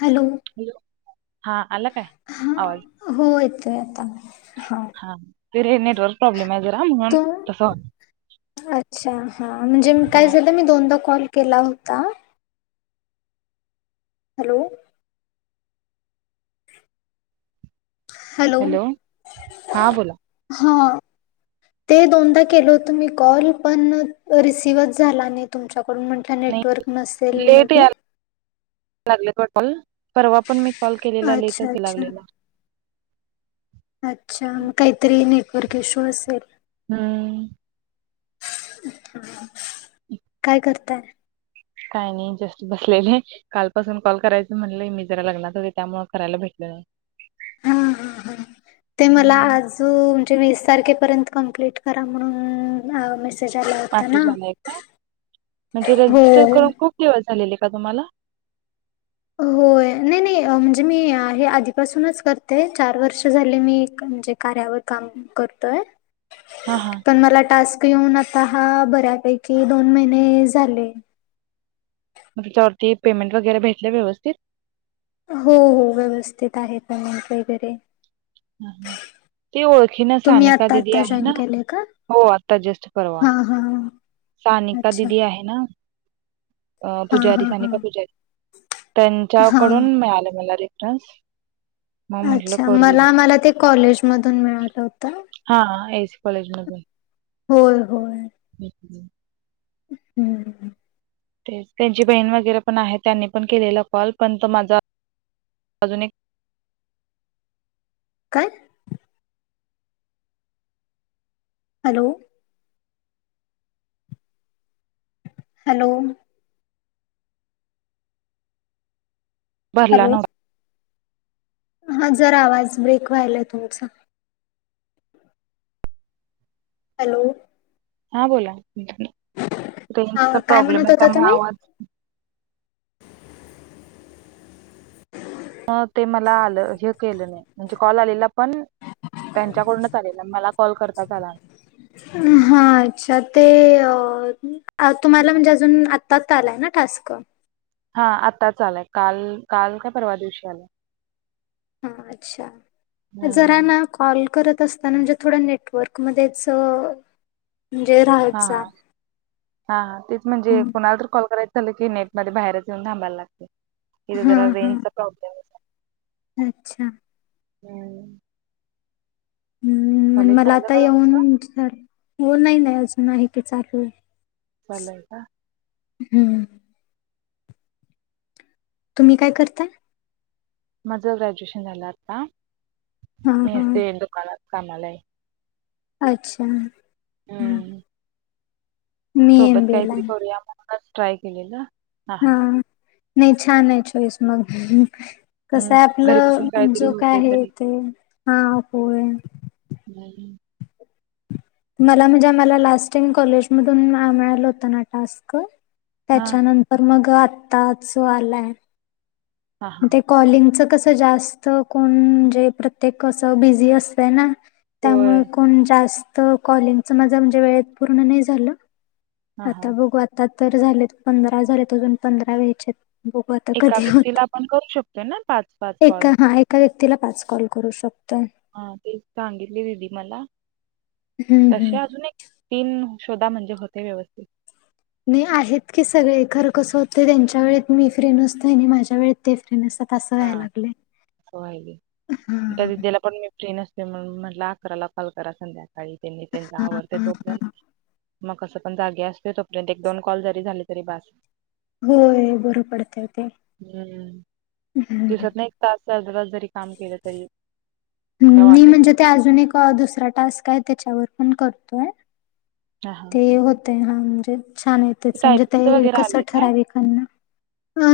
Hello hello हा आला काय हा आवाज हो येतोय आता हा हा फिरे नट वक प्रॉ्लेम आहे जरा तू तसं होत. अच्छा हा म्हणजे हा काय झालं मी दोनदा कॉल केला होता हॅलो हॅलो हा बोला हा ते दोनदा केल होतं मी कॉल पण रिसीव्हच झाला नाही तुमच्याकडून म्हण नाही नेटवर्क नसेेल मे लेट बी यायला लागले कॉल परवा पण मी कॉल केलेला अच्छा लेटच अच्छा लागलेला अच्छा काहीतरी नेटवर्कशो असेल हम्म काय करताय काय नाही जास्त बसलेले कालपासून कॉल करायचं म्हणलंय मी जरा लग्नात होते त्यामु करायला भेटले ना हा हा हा ते मला हम्म आज त म्हणजे वीस तारखेपर्यंत कप्ट करा म्हणून आला होता ना मसेज आलाय का म्हणजे रजिस्टर हो करून खूप दिवस झालेले आहे का तुम्हाला होय नाही नाही म्हणजे मी हे आधीपासूनच करतेय चार वर्ष झाले मी म्हणजे कार्यावर काम करतोय हा हा पण मला टास्क घऊन आता हा बऱ्यापैकी दोन महिने झाले मग त्याच्यावरती पेमेंट वगैरे भेटले व्यवस्थित हो हो व्यवस्थित आहे पमट वगैरे. हम् हम् ते ओळखीन तुम्ही सानिका आत्ता दिदी आत्ता आहे जॉईन ना केलंय का? हो आता जस्ट करवा हां, हां. सानिका अच्छा. दिदी आहे ना अ हां, पुजारी हां, हां. सानिका पुूजारी हां. त्यांच्याकडून मिळालं मला रेफरनस अच्छा मला मला ते कॉलेज ध मिळालं होतं हा एसी कॉलेज होय होय. भेटले हम्म ते त्यांची बहीण वगैरे पण आहे त्यांनी पण केलेला कॉल पण त माझा अजून एक काय हॅलो हॅलो भरला नव्हता हा जरा आवाज ब्रेक व्हायलाय तुमचा हॅलो हा बोला, रेंजचा हा काय प्रॉब्लेम म्हणत आहे होता त्यामुळे तुम्ही? आवाज. मग ते मला आलं, हे केलं नाही म्हणजे कॉल आलेला पण त्यांच्याकडून आलेल, मला कॉल करताच आला नाही. हा, अच्छा ते अ तुम्हाला म्हणजे अजून, आत्ताच आलाय ना ठास्क? हा आत्ता आलाय, काल, काल का परवा दिवशी आलाय. हा अच्छा, जरा हम्म ना कॉल करत असताना म्हणजे थोडं नेटवर्क मध्येच, म्हणजे राहत हा जा. हा तेच म्हणजे कुणाला तर कॉल करायचं झालं की नेट मध्ये बाहेरच येऊन थांबाय लागतय. इथं हा जरा, हा रेंज चा प्रॉब्लेम होता अच्छा हम्म हम्म, मण कॉलेज मला झालं आता का तुमचं? येऊन जात, फोन नाही ना, नाही की चालूय चालूय का? हम्म तुम्ही काय करता? माझं ग्रॅज्युएशन झालंआता हा मी हा असते दुकानात कामाला हाय. अच्छा हा हम्म मी सोबत एम बी ए ला काहीतरी आहे. करूया म्हणूनच ट्राय केलेल. हा, नाही छान हाय चोईस मग. हम्म कसंय घरी बसून आपलं, काहीतरी जो काय होतय आहे तरी ते हा होय झाली मला म्हणजे, आम्हाला लास्ट टाईम कॉलेजमधून मिळालं होत ना टास्क, हा त्याच्यानंतर तर मग आत्ताच आलाय. हा हा ते कॉलिंगच कसं जास्त कोण म्हणजे प्रत्येक कसं बिझी असतंय ना होय त्यामुळे कोण जास्त कॉलिंगच माझा म्हणजे वेळेत पूर्ण नाही झालं. हा हा आता बघू आता तर झाले पंधरा झालेत अजून पंधरा व्यायचेत. एका व्यक्तीला आपण करू शकतोय ना पाच? पाच कॉल एका, हा एका व्यक्तीला पाच कॉल करू शकतोय हा तेच सांगितले दिदी मला, हम्म तसे हम्म. अजून एक पीन शोधा म्हणजे होतय व्यवस्थित. नाही आहेत की सगळे खरं कसं होत त्यांच्या वेळेत मी फ्री नसते आणि माझ्या वेळेत ते फ्री नसत्या पाच ह्याया हा लागले राहिली त्या ह दिदीला पण मी फ्री नसते म्हण म्हटलं अकराला कॉल करा संध्याकाळी त्यांनी त्यांच हा आवर्ते हा तोप्यांत मग कसं पण जागे असत तोपर्यंत एक दोन कॉल जरी झाले तरी बस होय बरं पडतय ते दिसात ना एक तास अर् जरी काम केलं तरी हम् काय मी वाटत म्हणजे ते अजून एक दुसरा टास्क आहे त्याच्यावर पण करतोय ह हे होतंय म्हणजे छान य टायपिंगचं म्हजे वगैरे कस आले काय ठराविक पन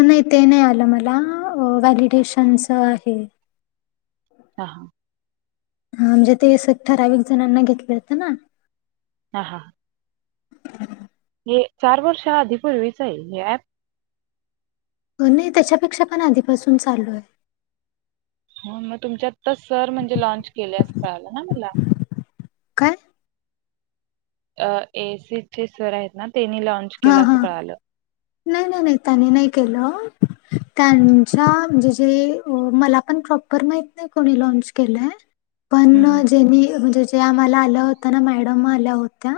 नाही ते नाही आलं मला व्हॅलिडेशनच आहे हा हा हा म्हणजे ते ठराविक जणांना घेतले होत ना हा हा हे चार वर्षा आधी पूर्वीच आहे हे ऍप नाही त्याच्यापेक्षा पण आधीपासून चालू आहे हो मग तुमच्यात तर सर म्हणजे लॉनच केले अस कळाला ना मला काय अ एसीचे सर आहेत ना त्यांनी लॉनच हा हा नाही नाही नाही त्याने नाही केलं त्यांच्या म्हणजे जे मला पण प्रॉपर माहित नाही कोणी लॉनच केलंय प हम् हम त्यानी म्हणजे जे आम्हाला आल होत ना म्हणजे मॅडम आल्या होत्या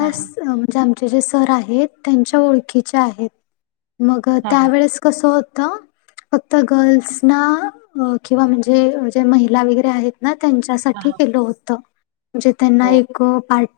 हा हा जे आमचे जे सर आहेत त्यांच्या ओळखीचे आहेत मग हा हा त्यावेेळेस कसं होतं फक्त गर्ल्स ना किंवा म्हणजे जे महिला वगैरे आहेत ना त्यांच्या हा पाठी हा केल होत म्हणजे त्यांना हो एक पाय